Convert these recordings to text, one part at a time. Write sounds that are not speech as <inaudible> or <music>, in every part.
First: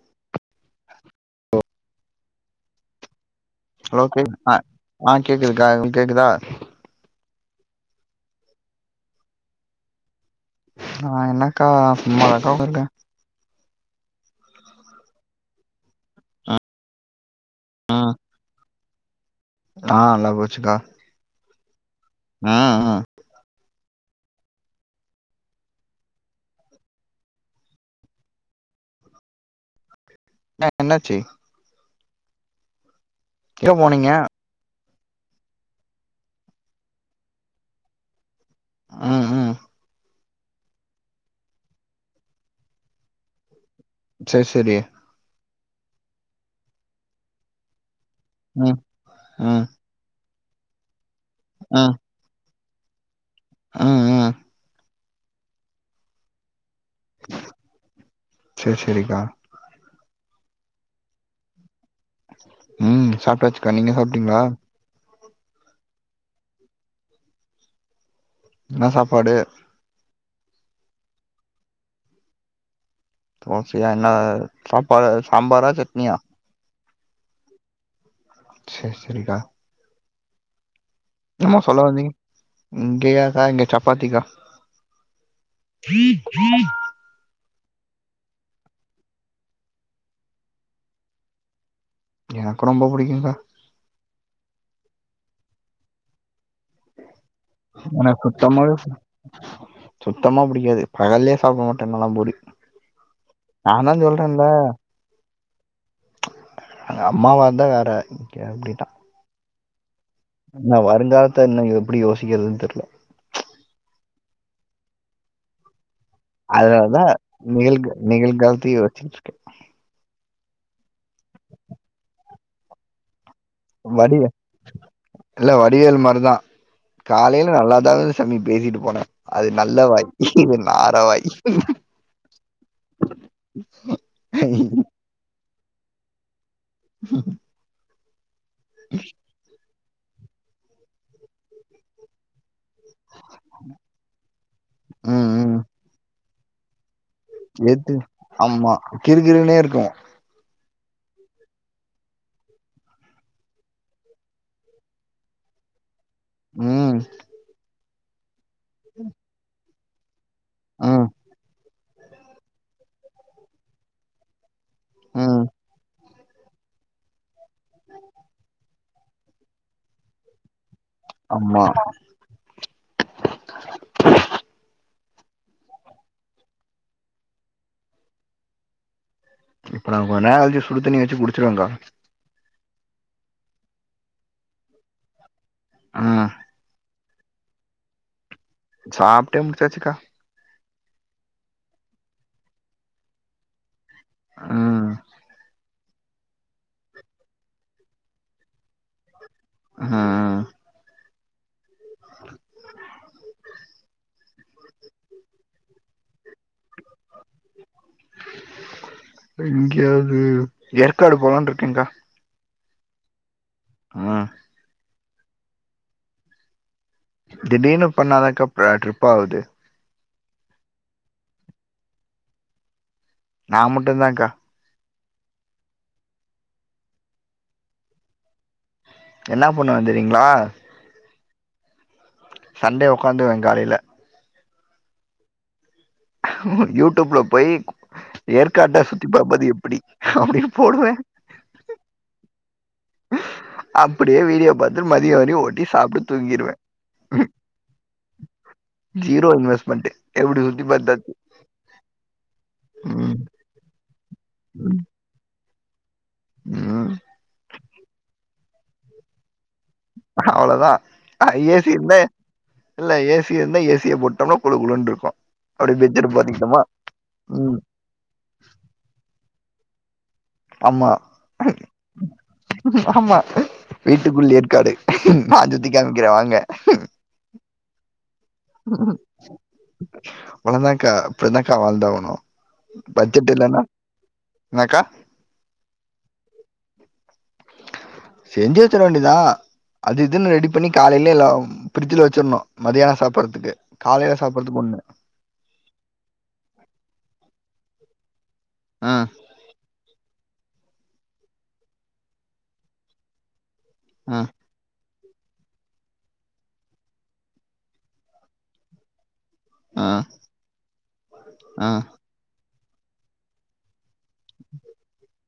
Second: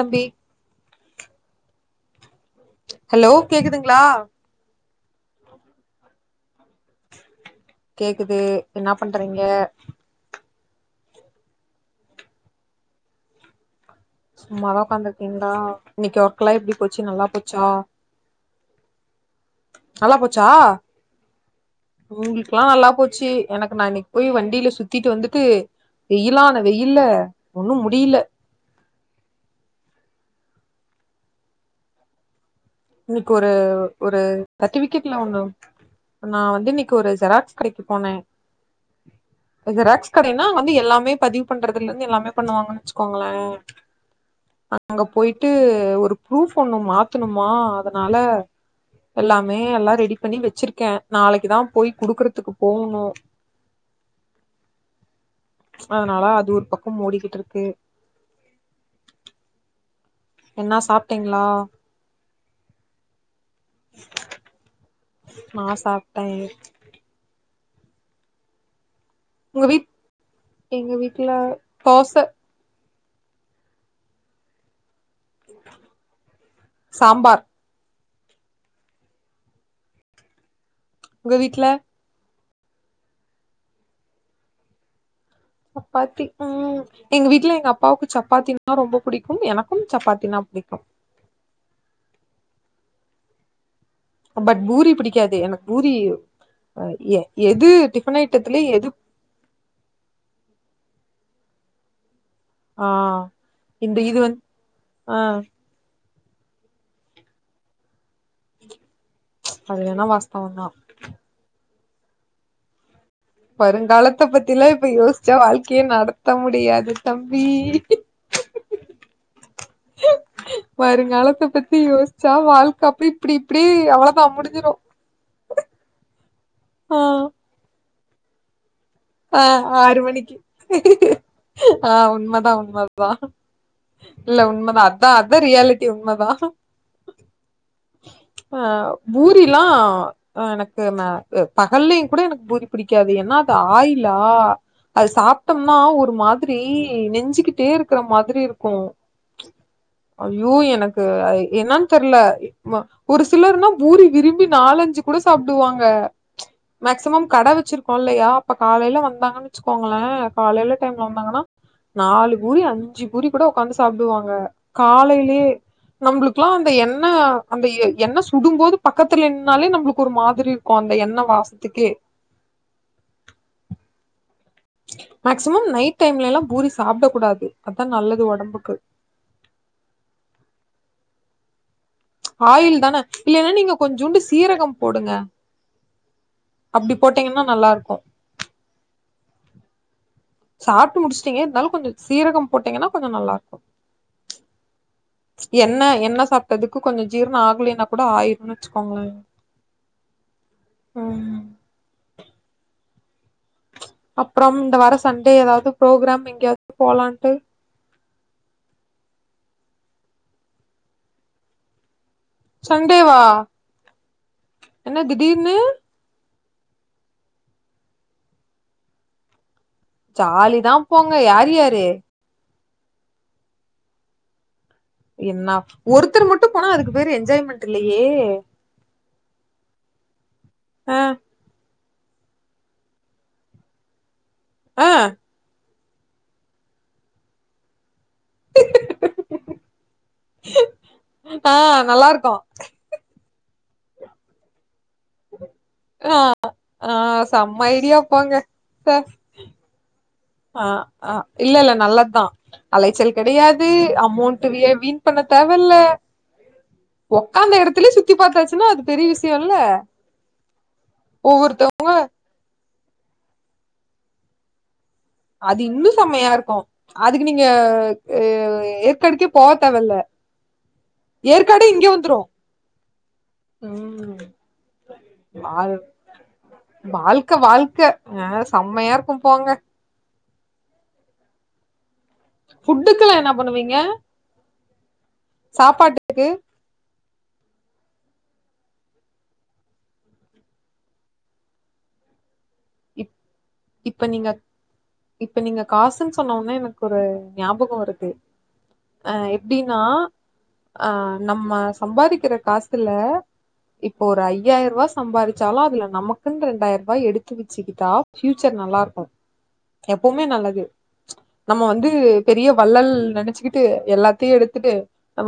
தம்பி ம் ஹலோ கேக்குதுங்ளா ஆ ஆ கேக்குதுக்கா கேக்குதா கேக்குது என்னா பண்றீங்க நா என்னக்கா சும்மா தான்க்கா உக்காந்துருக்க சும்மாதான் உட்காந்துருக்கீங்ளா இன்னைக்கு ஒர்க்ல்லா எப்டி போச்சு நல்லா போச்சா ம் ஆ நல்லா போச்சுக்கா உங்களுக்கெல்லா ம் நல்லா ம் போச்சு எனக்கு நா இன்னைக்கு போய் வண்டில சுத்திட்டு வந்துட்டு வெயிலான வெயில்ல ஒன்னு முடில ணா என்னாச்சு இன்னைக்கு ஒரு எங்க போனீங்க ஒரு சர்டிபிகேட்ல ஒன்னு நா வந்து இன்னைக்கு ஒரு ஜெராக்ஸ் கடைக்கு போன ம் ம் ஜெராக்ஸ் கடைனா வந்து எல்லாமே பதிவு பண்றதலந்து எல்லாமே பண்ணுவாங்கன்னு வெச்சுக்கோங்ளே சேரி சேரி அங்க போய்ட்டு ஒரு ப்ரூஃப் ஒண்ணு மாத்துணுமா அதனால ம் எல்லாமே ம் எல்லா ரெடி பண்ணி வெச்சிருக்க நாளைக்குதா ம் போய் குடுக்கறதுக்கு போணு ம் ம் அதனால அது ஒரு பக்கம் ஓடிக்கிட்ருக்கு சேர் சேரிக்கா என்னா சாப்ட்டீங்ளா ம் சாப்ட்டாச்சுக்கா நீங்க சாப்ட்டீங்ளா நா சாப்ட்டேன் என்ன சாப்பாடு உங்க வீட் எங்க வீட்ல தோச தோசயா என்ன சாப்பா சாம்பாரா சட்னியா சாம்பார் சேர் சேரிக்கா உங்க என்னமோ வீட்ல சொல்ல வந்தீங் இங்கயாக்கா இங்க சப்பாத்திக்கா சப்பாத்தி ம் எங்க வீட்ல எங்க அப்பாவுக்கு சப்பாத்தினா ரொம்ப புடிக்கு எனக்கும் சப்பாத்தினா புடிக்கு எனக்கு ரொம்ப புடிக்குங்க்கா பட் பூரி புடிக்காது எனக்கு பூரி எ எது டிஃபன் எனக்கு ஐட்டத்துலயே சுத்தமாவே எது சுத்தமா புடிக்காது பகல்லயே சாப்ட மாட்டன் நல்லா பூரி ஆ நான்தா இந்த இது வந்து சொல்றன்ல ஆ அ எங் அம்மாவாந்தா வேற இங்க அப்டிதா அது வேணா வாஸ் இன்னு வருங்காலத்த என்ன எப்டி யோசிக்கிறதுன்னு தெரில வருங்காலத்த பத்தியெல்லா இப்ப யோச்சா வாழ்க்கையே நட த்த முடியாது அதனாலதான் தம்பி நிகழ் நிகழ்காலத்தையும் யோசிச்சுட்டு இருக்கேன் வருங்காலத்த பத்தி யோஸ்ச்சா வாழ்க்க அப்டி இப்டி இப்டி அவ்ளோதா வடிய முடிஞ்சிரு இல்ல வடிவேலு மார்தா ஆ காலைல நல்லாதா சம்மி பேசிட்டு போன அ ஆறு மணிக்கு ஆ உண்மதா உண்மதா இல்ல உண்மதா அதா அதா ரியாலிட்டி உண்மதா ஆ பூரியெல்லா ஆ எனக்கு ம பகல்லயுங் கூட எனக்கு பூரி புடிக்காது ஏனா அது ஆயிலா அது ம், ம். சாப்ட்டம்னா ஒரு மாதிரி நெஞ்சு க்கிட்டே ஏத்து இருக்கற மாதிரி ஆமா இருக்கு கிறுகிறுனே இருக்கும் அய்யோ எனக்கு என்னன் தெர்ல வ ஒரு சிலர்னா பூரி விரும்பி நாலஞ்சு கூட சாப்டுவாங்க ம் மேக்சிமம் கட வச்சிருக்கோ இல்லயா அப்ப காலைல வந்தாங்கனு வச்சுக்கோங்ளே காலைல டைம்ல ம் வந்தாங்கன்னா நாலு பூரி அஞ்சு பூரி கூட ஒக்காந்து சாப்டுவாங்க ம் காலைலியே நம்ளுக்கெல்லா அந்த எண்ண அந்த எண்ண சுடு போது பக்கத்துல நின்னாலே நம்ளுக்கு ஒரு மாதிரி இருக்கு அந்த எண்ண ஆமா வாசத்துக்கே மேக்சிமம் நைட் டைம்லலா பூரி சாப்டக் கூடாது அதா நல்லது ஒடம்புக்கு இப்ப நா கொஞ்நேரோ கழுச்சு சுடு தண்ணி வச்சு குடிச்சிருவேக்கா ஆயில் தான இல்லின்னா நீங்க கொஞ்சுண்டு சீரகம் போடுங்க ஆ அப்டி போட்டீங்கன்னா நல்லாருக்கு சாப்டே முடுச்சாச்சுக்கா சாப்ட்டு முடிச்டிங்க இருந்தாலு கொஞ்சோ சீரகோ போட்டீங்கன்னா கொஞ்சோ நல்லா இருக்கு ம் என்ன என்ன சாப் எதுக்கு கொஞ்சோ ஜீரணோ ஆக்லின்னா கூட ஆயிருன்னு வச்சுக்கோங்ளே ஆ ம் அப்றம் இந்த வாரோ சண்டே ஏதாவது ப்ரோக்ராம் எங்கேயாவ்து போலான்ட்டு எங்கேயாவ்து ஏற்காடு போலான்ட்ருக்கேக்கா சண்டேவா ஆ என்ன திடீர்னு திடீர்னு பண்ணாதாக்கா அ ட்ரிப் ஆவுது ஜாலி தா போங்க யார் யாரு நா மட்டுதான்கா என்ன ஒருத்தர் மட்டு போனா அதுக்கு பேரு என்ஜாய்மெண்ட் இல்லேயே என்னா பண்ணுவே தெரியுங்ளா அ சண்டே ஒக்காந்துவே காலைல அ யூடிப்ல போய் ஏற்காட்ட சுத்தி பாப்பது எப்படி அப்டின்னு போடுவே ஆ நல்லாருக்கு அப்டியே வீடியோ பாத் து மதியோ வரையு ஓட்டி சாப்ட்டு தூங்கிடுவே ஆ செம்ம ஐடியா போங்க ஜீரோ இன்வெஸ்மெண்ட்டு அ அ இல்ல இல்ல நல்லத்தா அலைச்சல் ம் கெடையாது அமௌண்ட் வீய வீன் பண்ண தேவல்ல ம் ஒக்காந்த எடத்துலயே சுத்தி பாத்தாச்சுன்னா அது பெரிய விஷ்யோல்ல அவ்ளோதா ஏ சி யுந்தா இல்ல ஏ சி இருந்தா ஏ சிய போட்டோம்னா குழு குழுன்ட்ருக்கு அது இன்னு செம்மையா இருக்கு அதுக்கு நீங்க ம் ஏ ஏற்காடுக்கே போ தேவல்ல ஏற்காடே இங்க வந்ரு ம் ஆமா வீட்டுக்குள் ஏற்காடு நா சுத்தி வாழ் காமிக்ற வாங்க வாழ்க்க வாழ்க்க ஆ செம்மையா ம் இருக்கு போங்க அவ்ளதாக்கா அப்டிதாக்கா வாழ்தாவனு ஃபுட்டுக்குல்லா என்ன பண்ணுவீங்க என்னக்கா சாப்பாட்டுக்கு செஞ்சு வச்சிட வேண்டிதா அது இதுன்னு ரெடி பண்ணி காலையில எல்லா ஃபிரிஜ்ல வச்சிடணு மத்யான இப் சாப்பிட்றதுக்கு இப்ப காலையில நீங்க சாப்பிடடுறதுக்கு ஒண்ணு இப்ப நீங்க காசுன்னு சொன்னோனே எனக்கு ஒரு ஞாபகோ வருது ஆ எப்டின்னா ஆ நம்ம சம்பாதிக்கிற காசுல இப்போ ஆ ஒரு ஐயாயி ரூவா சம்பாரிச்சாலு அதுல நமக்குன்னு ரெண்டாயிரபாய் எடுத் து வச்சுக்கிட்டா பியூச்சர் நல்லாருக்கு ஆ எப்பவுமே நல்லது நம்ம ஆ வந்து பெரிய வள்ளல் நெனைச்சுக்கிட்டு எல்லாத்தையு எடுத்துட்டு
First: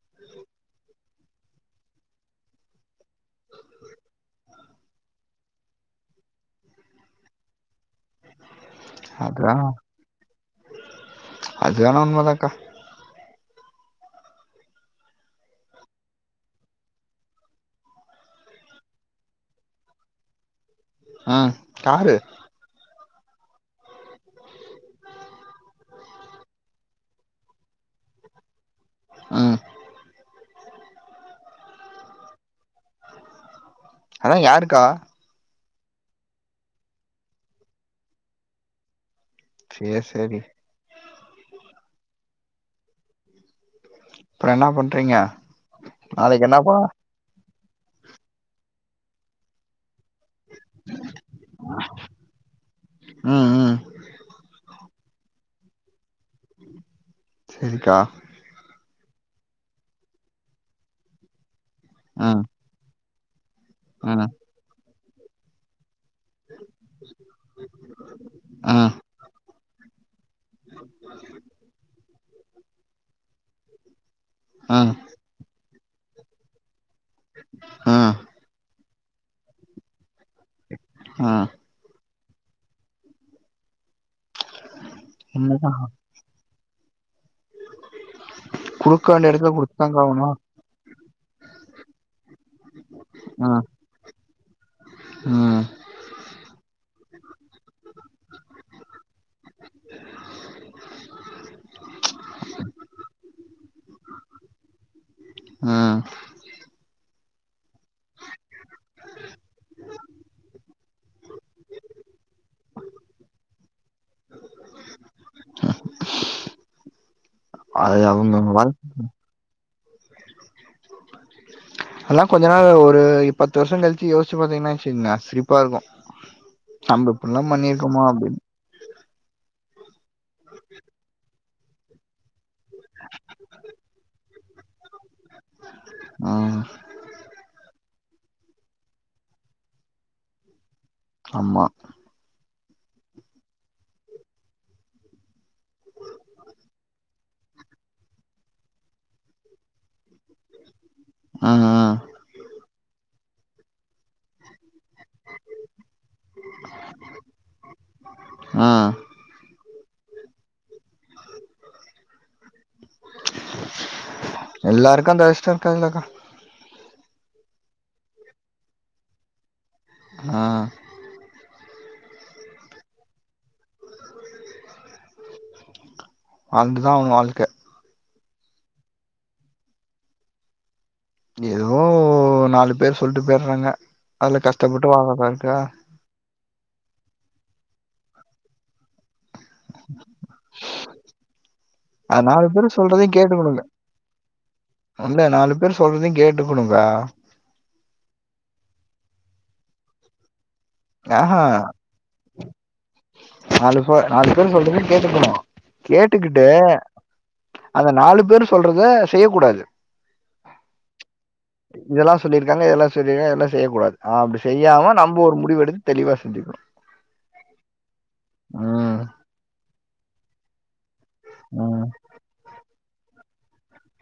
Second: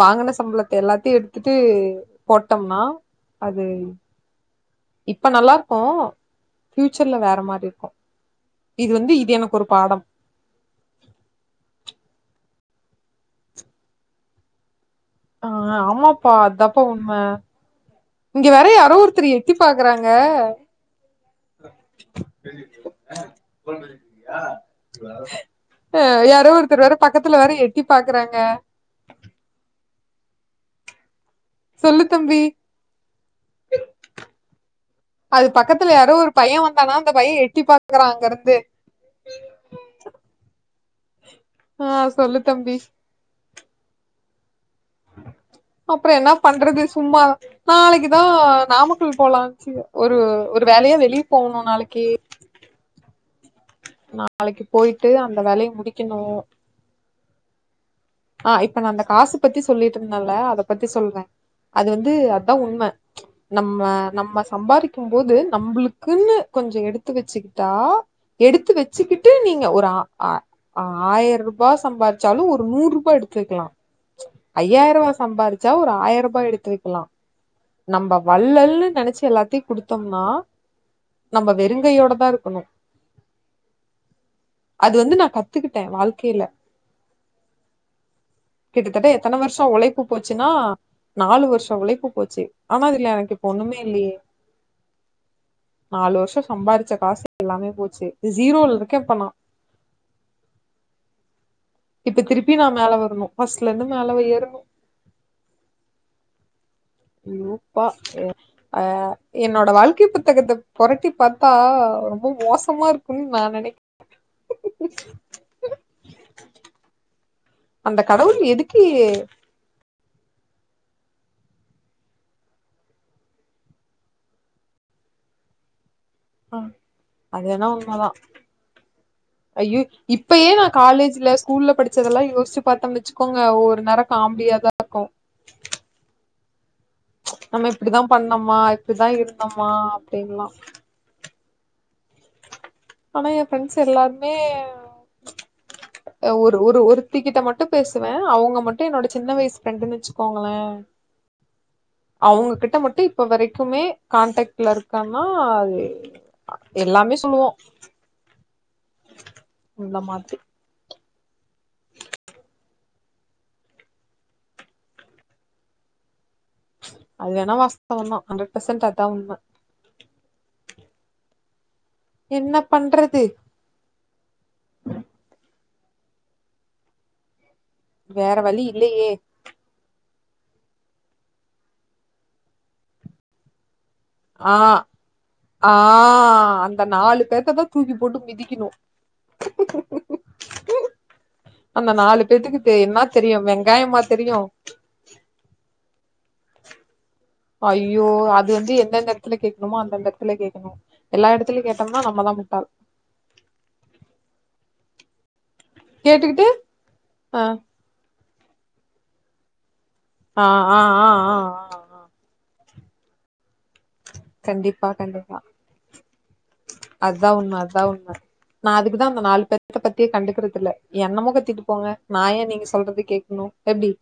வாங்கன சம்பளத்தை எல்லாத்தையு எடுத்துட்டு போட்டோம்னா அது இப்ப நல்லாருக்கு ஃபியூச்சர்ல வேற மாரி இருக்கு இது வந்து இது எனக்கு அதுதான் ஒரு பாடம் அது வேணா உண்மதாக்கா ஆ ஆமாப்பா அதாப்ப உண்ம இங்க வேர யாரோ ஒருத்தர் எட்டி பாக்குறாங்க ஆ காரு <unintelligible> யாரோ ஒருத்தர் வேற பக்கத்துல வேற எட்டி பாக்குறாங்க ம் சொல்லு தம்பி அதா யாருக்கா அது பக்கத்துல யாரோ ஒரு பைய வந்தானா அந்த பைய எட்டி பாக்குறா அங்க இருந்து செரி செரி ஆ சொல்லு தம்பி அப்றோ என்ன பண்ண அப்புறோ என்னாப் பண்றது சும்மா நாளைக்கி தா நாமக்கல் போலாணு ஒரு ஒரு வேலையா வெளியே போகணு நாளைக்கி ம் ம் நாளைக்கி போயிட்டு அந்த வேலையை முடிக்கணு சரிக்கா ஆ இப்ப நா அந்த காசு பத்தி சொல்லிட்டு இருந்தேன்ல அத பத்தி சொல்ற அது வந்து ம் அதா உண்ம நம்ம ம் நம்ம சம்பாரிக்கம் போது நம்மளுக்குன்னு கொஞ்ச எடுத்து வச்சுக்கிட்டா எடுத்து ம் வச்சுக்கிட்டு நீங்க ஒரு ஆ ஆ ஆயிரோ ரூபா சம்பாதி ச்சாலு ஒரு நூறு ரூபா எடுத்து வக்கலா ம் ஐயாயிரவா சம்பாரிச்சா ஒரு ஆயிரபா எடுத்து வக்கலா ம் நம்ப வள்ளல்ன்னு நெனைச்சு எல்லாத்தையு குடுத்தோம்னா ம் நம்ப வெருங்கையோட தா இருக்கணு அது வந்து நா என்னக்கா கத்துக்கிட்டே வாழ்க்கையில குடுக்க கிட்டத்தட்ட வேண்டிய எத்தனை எடத்துல வருஷம் குடுத்துதாங்க உழைப்பு ஆகணு போச்சுன்னா நாலு வருஷ உழைப்பு போச்சு ஆனா இதுல எனக்கு இப்ப ம் ஒண்ணுமே இல்லையே ம் நாலு வருஷோ சம்பாரிச்ச காசு எல்லாமே போச்சு ஜீரோல இருக்கே இப்ப நா இப்ப திருப்பி நா மேல வரணு ஃபஸ்ட்ல இருந்து மேல ஏறணு ம் லூப்பா எ ஆ என்னோட வாழ்க்கை புத்தகத்த பொரட்டி பாத்தா ரொம்ப மோசமா இருக்குன்னு நா நென ம் அது அந்த அவங்க கடவுள் வாழ் எதுக்கு அல்லா கொஞ்ச நாள் ஒரு பத்து வருஷம் கழிச்சு யோசிச்சு பாத்தீங்கன்னா வெச்சுக்கங்க சிரிப்பா இருக்கும் ஆ நம்ப இப்படில்லா அது வேணா பண்ணிருக்கோமா உண்மதா அப்படின்னு <unintelligible> இப்பயே நா காலேஜ்ல ஸ்கூல்ல படிச்சதெல்லா யோசிச்சு பாத்தம்ன்னு வெச்சுக்கோங்க ஒரு நேரம் காமடியியாதா இருக்கும் ஆ நம்ம இப்படிதான் பண்ணம்மா இப்படிதா இருந்தமா அப்படின்ல்லா ஆமா ஆனா என் ஃபிரெண்ட்ஸ் எல்லாருமே ஒரு ஒரு ஒருத்தி கிட்ட மட்டும் பேசுவேன் அவங்க மட்டும் என்னோட சின்ன வயசு ஃப்ரெண்டுன்னு வச்சுக்கோங்களே ம் ம் அவங்க கிட்ட மட்டும் இப்ப வரைக்குமே கான்டக்ட்ல இருக்கன்னா அது எல்லாமே சொல்லுவோம் ம் அந்த மாதிரி எல்லாருக்கும் அந்த அதிஷ்டம் இருக்காதுலக்கா அது வேணா வாஸ்தவந்தான் ஹண்ட்ரட் பெர்சன்ட் அதா உண்ம ஆ என்ன பண்றது வாழ்ந்து தா ஆவணு வாழ்க்க வேற வழி இல்லயே ஏதோ நாலு பேர் சொல்ட்டு போய்றாங்க ஆ ஆ அந்த நாலு பேத்த தா தூக்கி போட்டு மிதிக்கணும் அந்த நாலு அது பேத்துக்கு தெ பேர் என்ன சொல்றதையு தெரியு வெங்காயமா தெரியும் ஒன்ல நாலு பேர் சொல்றதையும் கேட்டுக்கணுக்கா ஐயோ அது வந்து எந்தெந்த எடத்துல கேக்ணுமோ அந்தந்த எடத்துல கேக்கணு எல்லா அஹான் எடத்துலயு கேட்டோம்னா நம்மதா முட்டாள் நாலு பா நாலு பேர் சொல்றதயு கேட்டுக்கனு கேட்டுக்கிட்டு ஆ அந்த நாலு பேரு சொல்றத செய்ய கூடாது ஆ ஆ ஆ ஆ ஆ இதெல்லா சொல்லிருக்காங்க இதெல்லா சொல்லி இதெல்லா செய்ய கூடாது ஆ அப்டி கண்டிப்பா செய்யாம நம்ம ஒரு கண்டிப்பா முடிவு எடுத் தெளிவா சிந்திக்கறோம் அதா உண்ம அதா உண்ம நா ம், அதுக்குதா அந்த நாலு பேத்த பத்தியே கண்டுக்குறதுல்ல என்னமோக கத்திட்டு ம், போங்க நா ஏ நீங்க சொல்றத கேட்கணு எப்டி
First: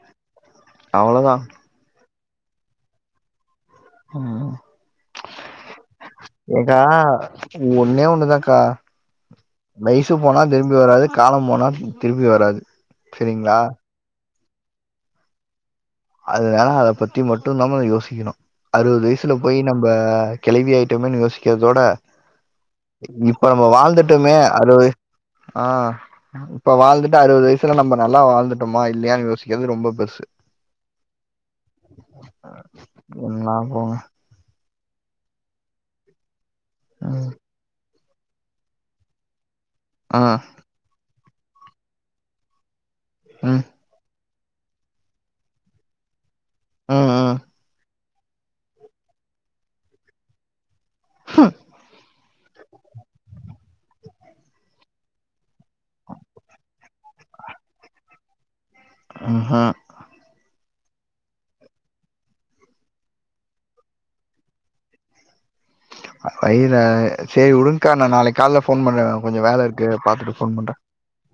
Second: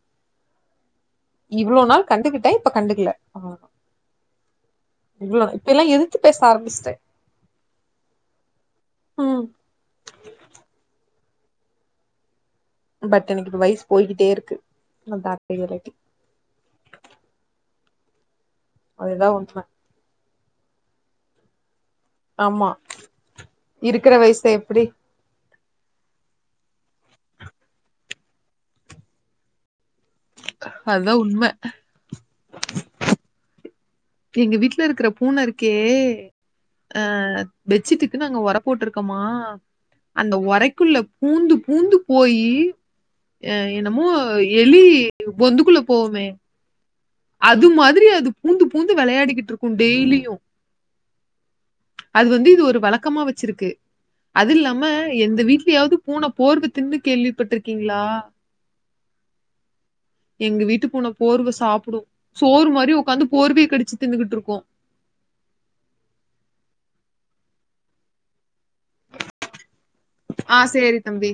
அவ்ளோதான் இவ்ளோ நாள் கண்டுகிட்டேன் இப்ப கண்டுக்கல ம். இவளோ இப்பல்லா எதித்து பேச ஏக்கா ஆரம்பிச்சுட்டேன் ஒன்னே ஒண்ணுதாக்கா ம் வயசு போனா திரும்பி வராது காலம் போனா திரும்பி வராது பட் எனக்கு சரிங்களா இப்ப வயசு போய்கிட்டே இருக்கு <unintelligible> அதனால அத பத்தி மட்டு நம யோசிக்கணு அறுவது அதுதா வயசுல போயி உண்ம நம்ம ப்ப கெழவி ஆய்ட்டோமேன்னு யோசிக்கிறதோட ஆமா இப்ப நம்ம இருக்கிற வாழ்ந்துட்டோமே வயசுல எப்டி அறுவது ஆ இப்ப வாழ்ந்துட்டு அறுவது வயசுல நம்ம நல்லா வாழ்ந்துட்டோமா இல்லையானு யோசிக்கிறது ரொம்ப பெருசு அதா உண்ம என்ன போங்க எங்க வீட்ல இருக்குற பூன இருக்கே அ ம் பெச்சிட்டுக்கு நாங்க ஒர போட்ருக்கமா ஆ அந்த ஒரைக்குள்ள பூந்து பூந்து போயி ம் அ என்னமோ எலி பொந்துக்குள்ள போவுமே ஆ ஆ அது மாதிரி அது பூந்து பூந்து வெளையாடிக்கிட்டுருக்கு டேலியு <unintelligible> அது வந்து இது ஒரு வழக்கமா வச்சிருக்கு அது இல்லாம எந்த வீட்லயாவது பூன போர்வ தின்னு கேள்விப்பட்ருக்கீங்ளா ஆஹா எங்க வீட்டு பூன போர்வ சாப்புடு சோறு மாரி உக்காந்து போர்வைய கடிச்சு தின்னுகிட்டு இருக்கு அய்ர சேரி உடுங்க்கா நா நாளைக் கால்ல ஃபோன் பண்ற கொஞ்சோ வேல இருக்கு பாத்துட்டு ஃபோன் ஆ பண்றே சேரி தம்பி